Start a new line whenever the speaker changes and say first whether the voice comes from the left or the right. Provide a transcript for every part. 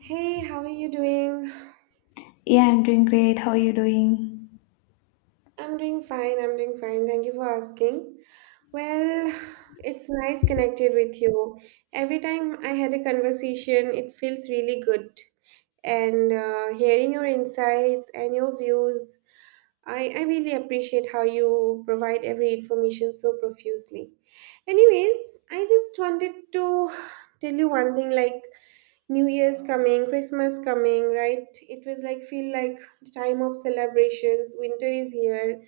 right: Hey, how are you doing?
left: Yeah, I'm doing great. How are you doing?
right: I'm doing fine. I'm doing fine. Thank you for asking. Well, it's nice connected with you. Every time I had a conversation, it feels really good. And hearing your insights and your views, I really appreciate how you provide every information so profusely. Anyways, I just wanted to tell you one thing like New Year's coming, Christmas coming, right? It was like feel like the time of celebrations. Winter is here,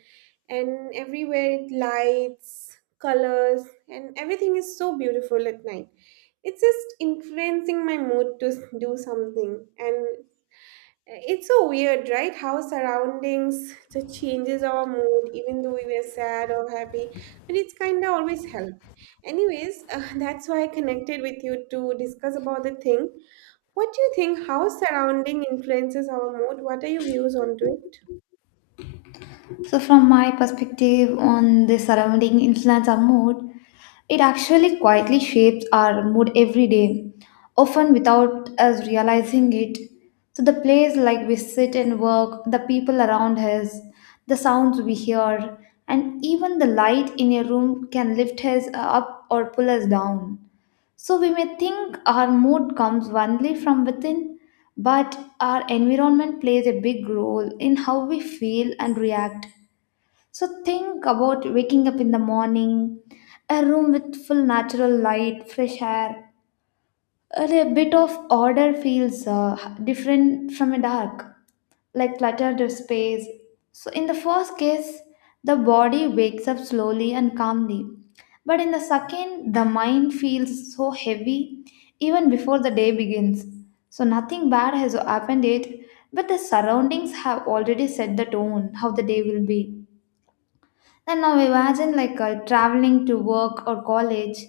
right: and everywhere it lights, colors, and everything is so beautiful at night. It's just influencing my mood to do something, and it's so weird, right? How surroundings just changes our mood, even though we were sad or happy, but it's kind of always help. Anyways, that's why I connected with you to discuss about the thing what do you think? How surrounding influences our mood? What are your views onto it?
left: So, from my perspective on the surrounding influence our mood, it actually quietly shapes our mood every day, often without us realizing it. So, the place like we sit and work, the people around us, the sounds we hear, and even the light in a room can lift us up or pull us down. So we may think our mood comes only from within, but our environment plays a big role in how we feel and react. So think about waking up in the morning, a room with full natural light, fresh air, a bit of order feels different from a dark, like cluttered space. So, in the first case, the body wakes up slowly and calmly. But in the second, the mind feels so heavy even before the day begins. So, nothing bad has happened yet, but the surroundings have already set the tone how the day will be. And now imagine like traveling to work or college,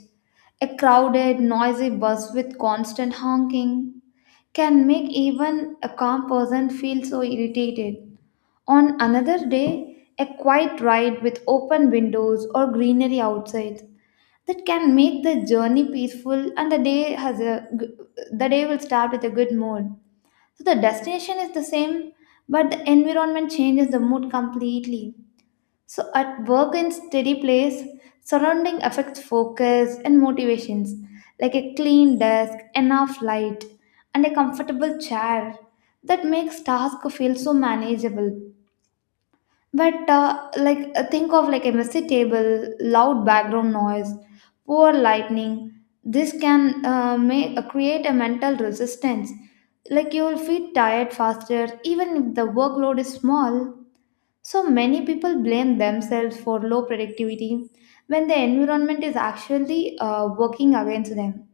left: a crowded, noisy bus with constant honking can make even a calm person feel so irritated. On another day, a quiet ride with open windows or greenery outside that can make the journey peaceful and the day will start with a good mood. So the destination is the same, but the environment changes the mood completely. So, at work and steady place, surrounding affects focus and motivations, like a clean desk, enough light, and a comfortable chair that makes task feel so manageable. But think of like a messy table, loud background noise, poor lightning. This can make create a mental resistance. Like you will feel tired faster, even if the workload is small. So many people blame themselves for low productivity when the environment is actually working against them.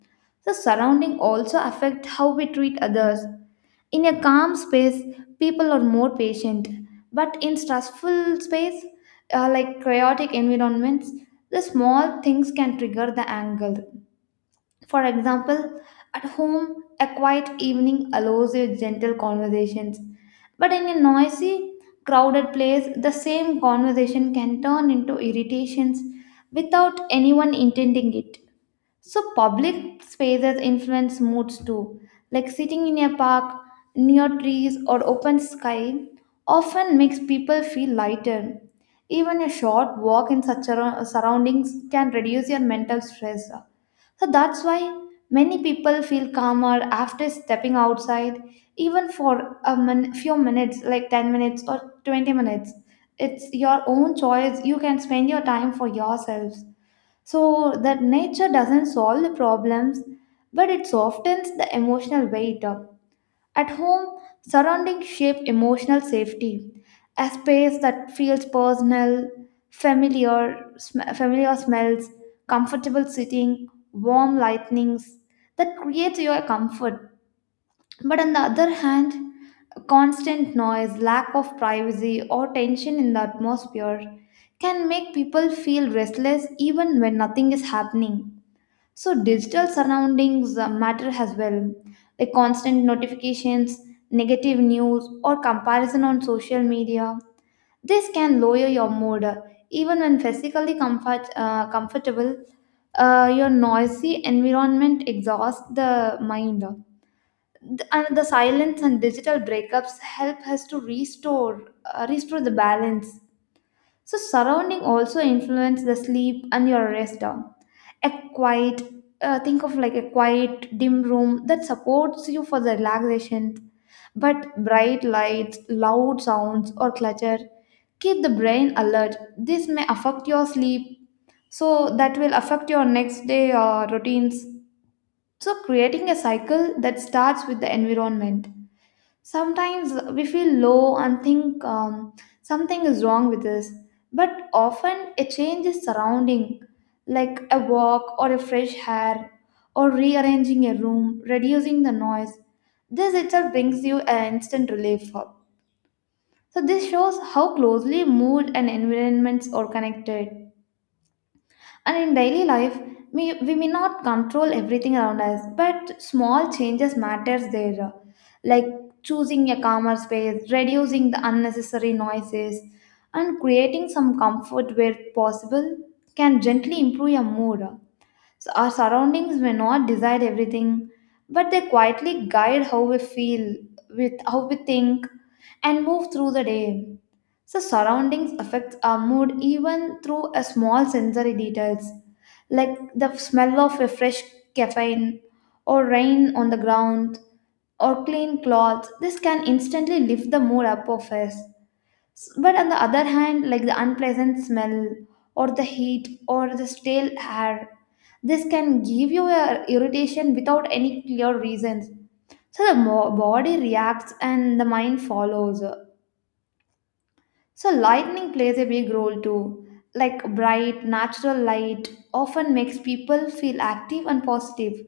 left: The surrounding also affect how we treat others. In a calm space, people are more patient, but in stressful space, like chaotic environments, the small things can trigger the anger. For example, at home, a quiet evening allows you gentle conversations, but in a noisy, crowded place, the same conversation can turn into irritations without anyone intending it. So public spaces influence moods too. Like sitting in a park, near trees or open sky often makes people feel lighter. Even a short walk in such surroundings can reduce your mental stress. So that's why many people feel calmer after stepping outside, even for a few minutes, like 10 minutes or 20 minutes. It's your own choice. You can spend your time for yourselves. So that nature doesn't solve the problems, but it softens the emotional weight. At home, surroundings shape emotional safety. A space that feels personal, familiar, familiar smells, comfortable sitting, warm lightnings, that creates your comfort. But on the other hand, constant noise, lack of privacy, or tension in the atmosphere can make people feel restless even when nothing is happening. So, digital surroundings matter as well. The constant notifications, negative news, or comparison on social media. This can lower your mood. Even when physically comfortable, your noisy environment exhausts the mind. And the silence and digital breakups help us to restore restore the balance. So surrounding also influence the sleep and your rest down. A quiet, think of like a quiet dim room that supports you for the relaxation, but bright lights, loud sounds, or clutter keep the brain alert. This may affect your sleep, so that will affect your next day routines, so creating a cycle that starts with the environment. Sometimes we feel low and think something is wrong with us, but often a change is surrounding, like a walk or a fresh hair, or rearranging a room, reducing the noise. This itself brings you an instant relief. So, this shows how closely mood and environments are connected. And in daily life, we may not control everything around us, but small changes matters there, like choosing a calmer space, reducing the unnecessary noises, and creating some comfort where possible can gently improve your mood. So our surroundings may not decide everything, but they quietly guide how we feel, with how we think, and move through the day. So surroundings affects our mood even through a small sensory details like the smell of a fresh caffeine or rain on the ground or clean clothes. This can instantly lift the mood up of us. But on the other hand, like the unpleasant smell or the heat or the stale air, this can give you a irritation without any clear reasons. So the body reacts and the mind follows. So, lightning plays a big role too. Like bright, natural light often makes people feel active and positive.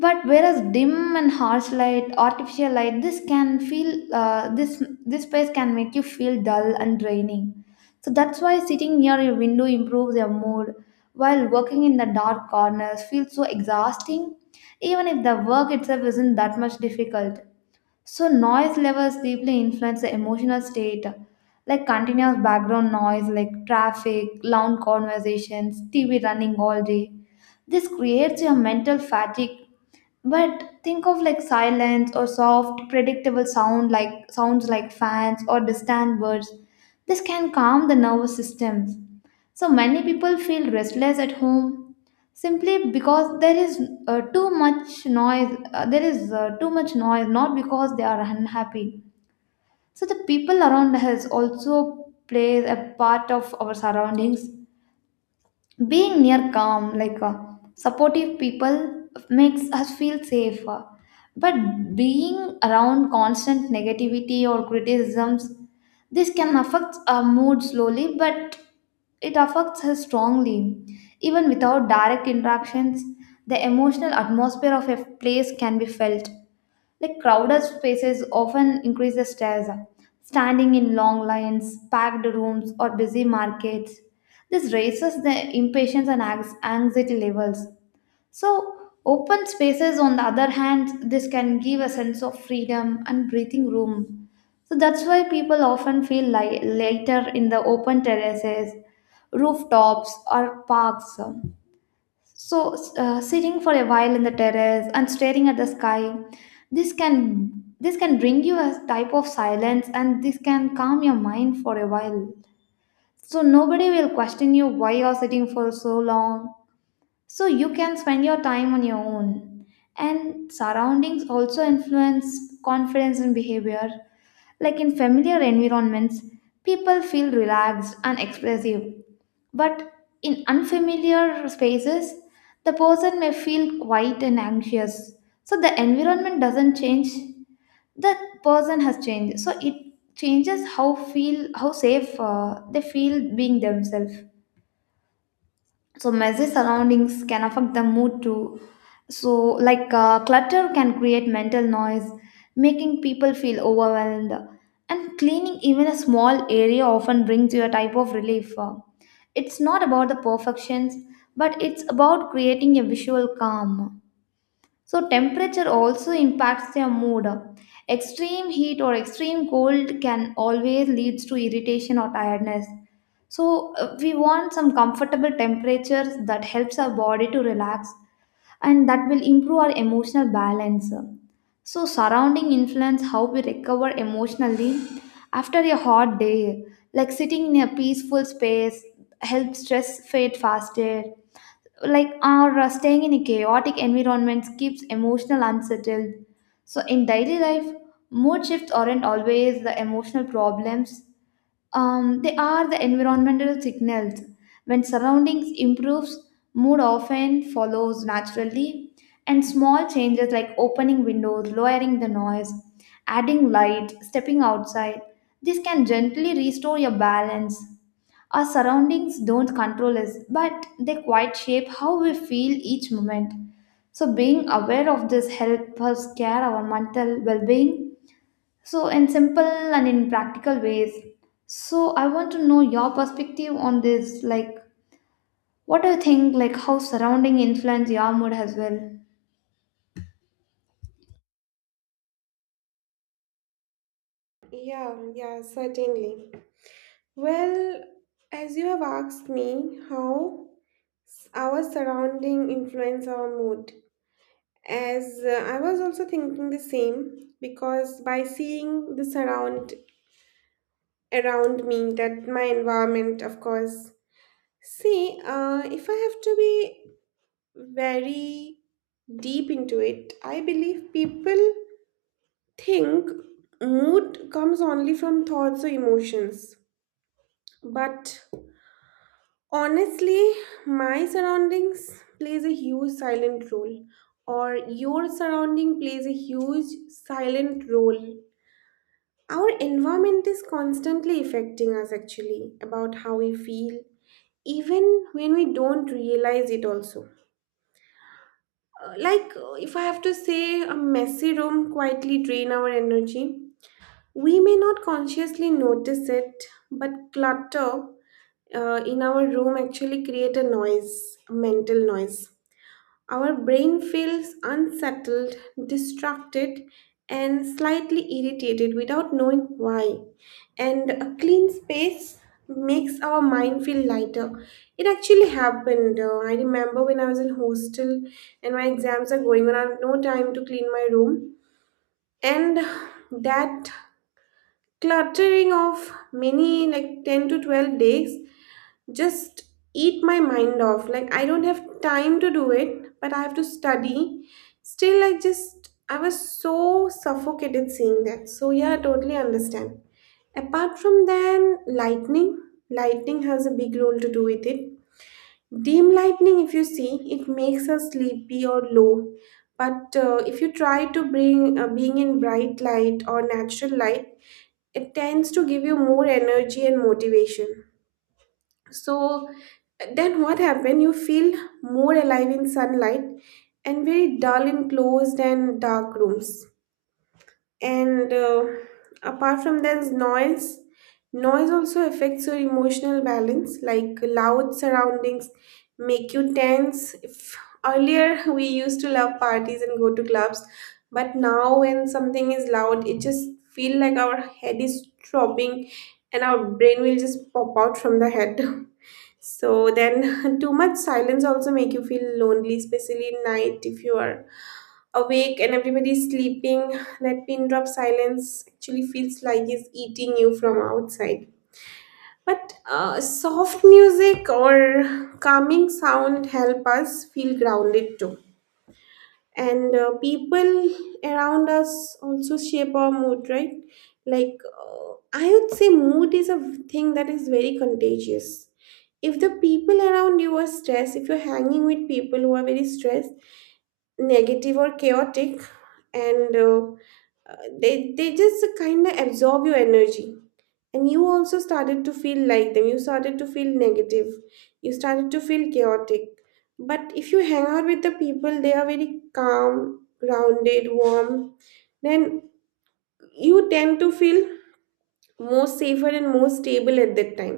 left: But whereas dim and harsh light, artificial light, this can feel this space can make you feel dull and draining. So that's why sitting near your window improves your mood, while working in the dark corners feels so exhausting, even if the work itself isn't that much difficult. So, noise levels deeply influence the emotional state, like continuous background noise, like traffic, loud conversations, TV running all day. This creates your mental fatigue. But think of like silence or soft, predictable sounds like fans or distant birds. This can calm the nervous systems. So many people feel restless at home simply because there is too much noise. Not because they are unhappy. So the people around us also play a part of our surroundings. Being near calm, like supportive people makes us feel safe, but being around constant negativity or criticisms, this can affect our mood slowly, but it affects us strongly even without direct interactions. The emotional atmosphere of a place can be felt, like crowded spaces often increase the stress. Standing in long lines, packed rooms, or busy markets, this raises the impatience and anxiety levels. So, open spaces, on the other hand, this can give a sense of freedom and breathing room. So that's why people often feel like later in the open terraces, rooftops, or parks. So, sitting for a while in the terrace and staring at the sky, this can this can bring you a type of silence, and this can calm your mind for a while. So nobody will question you why you're sitting for so long. So you can spend your time on your own. And surroundings also influence confidence and behavior. Like in familiar environments, people feel relaxed and expressive, but in unfamiliar spaces, the person may feel quiet and anxious. So the environment doesn't change, the person has changed. So it changes how feel how safe they feel being themselves. So messy surroundings can affect the mood too. So like clutter can create mental noise, making people feel overwhelmed, and cleaning even a small area often brings you a type of relief. It's not about the perfections, but it's about creating a visual calm. So, temperature also impacts their mood. Extreme heat or extreme cold can always leads to irritation or tiredness. So, we want some comfortable temperatures that helps our body to relax, and that will improve our emotional balance. So, surrounding influence how we recover emotionally after a hot day, like sitting in a peaceful space helps stress fade faster, like our staying in a chaotic environment keeps emotional unsettled. So in daily life, mood shifts aren't always the emotional problems, they are the environmental signals. When surroundings improves, mood often follows naturally, and small changes like opening windows, lowering the noise, adding light, stepping outside, this can gently restore your balance. Our surroundings don't control us, but they quite shape how we feel each moment. So being aware of this helps us care our mental well-being. So in simple and in practical ways. So I want to know your perspective on this. Like, what do you think? Like, how surrounding influence your mood as well?
right: Yeah, yeah, certainly. Well, as you have asked me, how our surrounding influence our mood. As I was also thinking the same because by seeing the surround around me, that my environment, of course. See, if I have to be very deep into it, I believe people think mood comes only from thoughts or emotions, but honestly, my surroundings plays a huge silent role, or your surrounding plays a huge silent role. Our environment is constantly affecting us actually about how we feel, even when we don't realize it also. If I have to say, a messy room quietly drain our energy. We may not consciously notice it, but clutter in our room actually create a noise, a mental noise. Our brain feels unsettled, distracted, and slightly irritated without knowing why. And a clean space makes our mind feel lighter. It actually happened. I remember when I was in hostel and my exams are going on, I have no time to clean my room, and that cluttering of many like 10 to 12 days just eat my mind off like I don't have time to do it, but I have to study. Still, I was so suffocated seeing that, so yeah, I totally understand. Apart from then, lightning, lightning has a big role to do with it. Dim lightning, if you see, it makes us sleepy or low, but if you try to bring being in bright light or natural light, it tends to give you more energy and motivation. So then what happened? You feel more alive in sunlight and very dull in closed and dark rooms, and apart from there's noise, noise also affects your emotional balance like loud surroundings make you tense. If earlier we used to love parties and go to clubs, but now when something is loud, it just feel like our head is throbbing and our brain will just pop out from the head. So then, too much silence also make you feel lonely, especially at night, if you are awake and everybody's sleeping, that pin drop silence actually feels like it's eating you from outside. But soft music or calming sound help us feel grounded too. And people around us also shape our mood, right? Like I would say, mood is a thing that is very contagious. If the people around you are stressed, if you're hanging with people who are very stressed, negative or chaotic, and they just kind of absorb your energy, and you also started to feel like them, you started to feel negative, you started to feel chaotic. But if you hang out with the people, they are very calm, grounded, warm, then you tend to feel more safer and more stable at that time.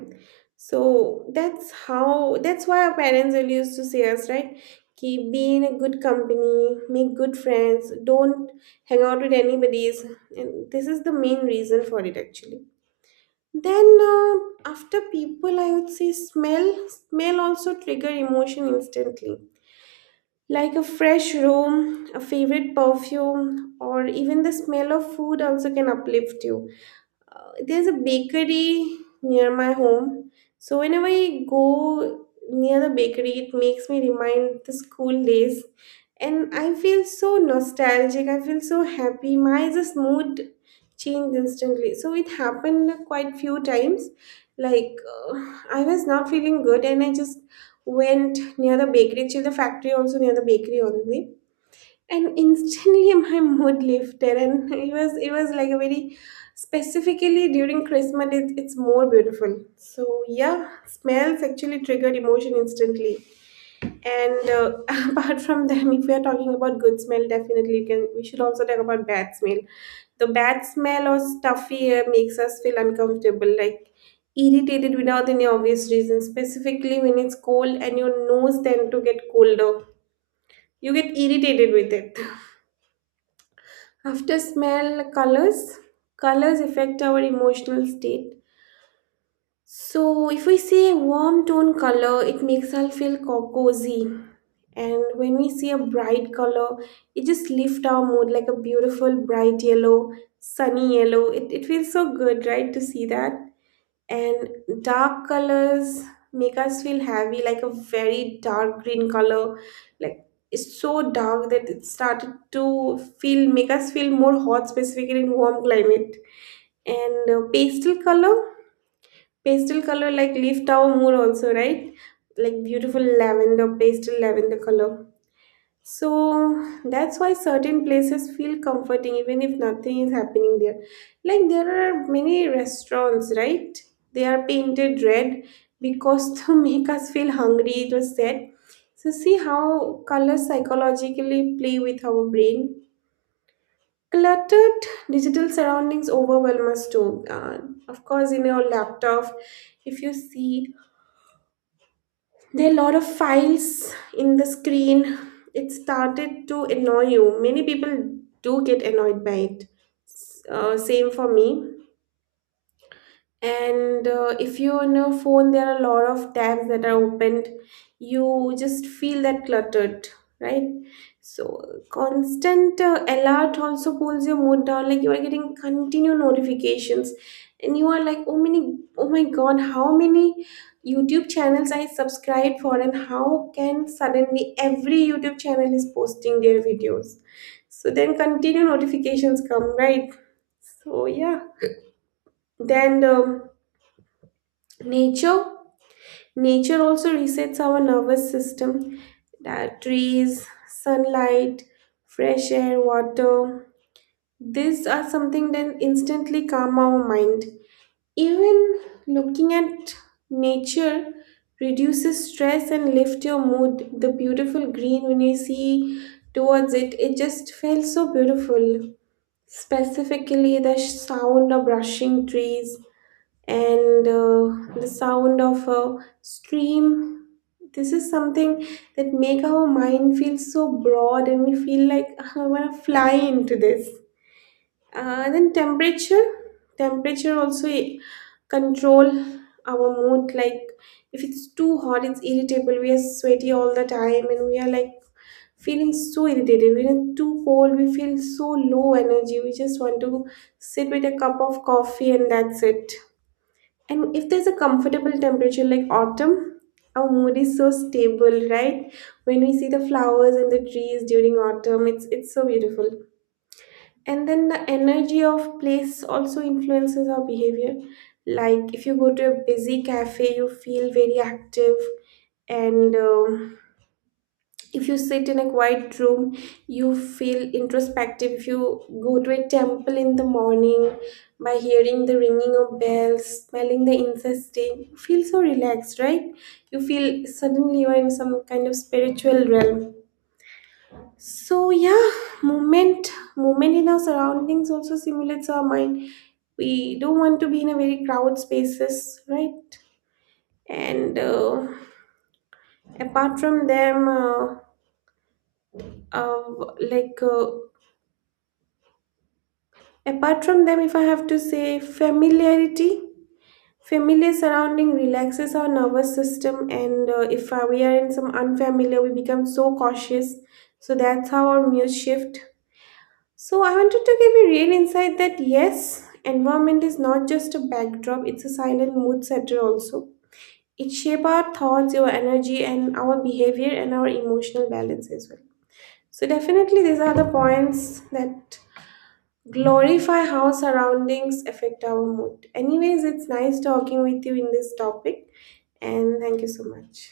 right: So that's how, that's why our parents will used to say us, right? Keep be in a good company, make good friends, don't hang out with anybody's, and this is the main reason for it actually. Then after people, I would say smell, smell also trigger emotion instantly, like a fresh room, a favorite perfume, or even the smell of food also can uplift you. There's a bakery near my home. So whenever I go near the bakery, it makes me remind the school days. And I feel so nostalgic. I feel so happy. My just mood changed instantly. So it happened quite few times. Like I was not feeling good, and I just went near the bakery. Actually, the factory also near the bakery only, and instantly my mood lifted, and it was like a very specifically during Christmas, it's more beautiful. So yeah, smells actually triggered emotion instantly. And apart from them, if we are talking about good smell, definitely you can, we should also talk about bad smell. The bad smell or stuffy air makes us feel uncomfortable, like irritated without any obvious reason, specifically when it's cold and your nose tend to get colder, you get irritated with it. After smell, colors. Colors affect our emotional state. So, if we see a warm tone color, it makes us feel cozy. And when we see a bright color, it just lifts our mood like a beautiful bright yellow, sunny yellow. It feels so good, right, to see that? And dark colors make us feel heavy, like a very dark green color. Like, it's so dark that it started to feel, make us feel more hot, specifically in warm climate. And pastel color, pastel color like lift our mood also, right? Like beautiful lavender, pastel lavender color. So that's why certain places feel comforting even if nothing is happening there. Like there are many restaurants, right? They are painted red because to make us feel hungry, it was said. So see how colors psychologically play with our brain. Cluttered digital surroundings overwhelm us too. Of course, in your laptop, if you see there are a lot of files in the screen. It started to annoy you. Many people do get annoyed by it. Same for me. And if you're on your phone, there are a lot of tabs that are opened, you just feel that cluttered, right? So constant alert also pulls your mood down. Like you are getting continued notifications, and you are like, oh many, oh my god, how many YouTube channels I subscribed for, and how can suddenly every YouTube channel is posting their videos. So then continue notifications come, right? So yeah, then nature, nature also resets our nervous system. That trees, sunlight, fresh air, water, these are something that instantly calm our mind. Even looking at nature reduces stress and lift your mood. The beautiful green, when you see towards it, it just feels so beautiful. Specifically, the sound of brushing trees and the sound of a stream, this is something that make our mind feel so broad, and we feel like, "Ah, I want to fly into this. And then temperature, temperature also control our mood. Like if it's too hot, it's irritable, we are sweaty all the time and we are like feeling so irritated. When it's too cold, we feel so low energy, we just want to sit with a cup of coffee, and that's it. And if there's a comfortable temperature like autumn, our mood is so stable, right? When we see the flowers and the trees during autumn, it's so beautiful. And then the energy of place also influences our behavior. Like if you go to a busy cafe, you feel very active, and if you sit in a quiet room, you feel introspective. If you go to a temple in the morning, by hearing the ringing of bells, smelling the incense stick, you feel so relaxed, right? You feel suddenly you're in some kind of spiritual realm. So yeah, movement, movement in our surroundings also stimulates our mind. We don't want to be in a very crowded spaces, right? And apart from them uh, uh, like uh, apart from them, if I have to say familiarity, familiar surrounding relaxes our nervous system, and if we are in some unfamiliar, we become so cautious. So that's how our moods shift. So I wanted to give you real insight that yes, environment is not just a backdrop; it's a silent mood setter also. It shapes our thoughts, our energy, and our behavior, and our emotional balance as well. So definitely, these are the points that glorify how surroundings affect our mood. Anyways, it's nice talking with you in this topic, and thank you so much.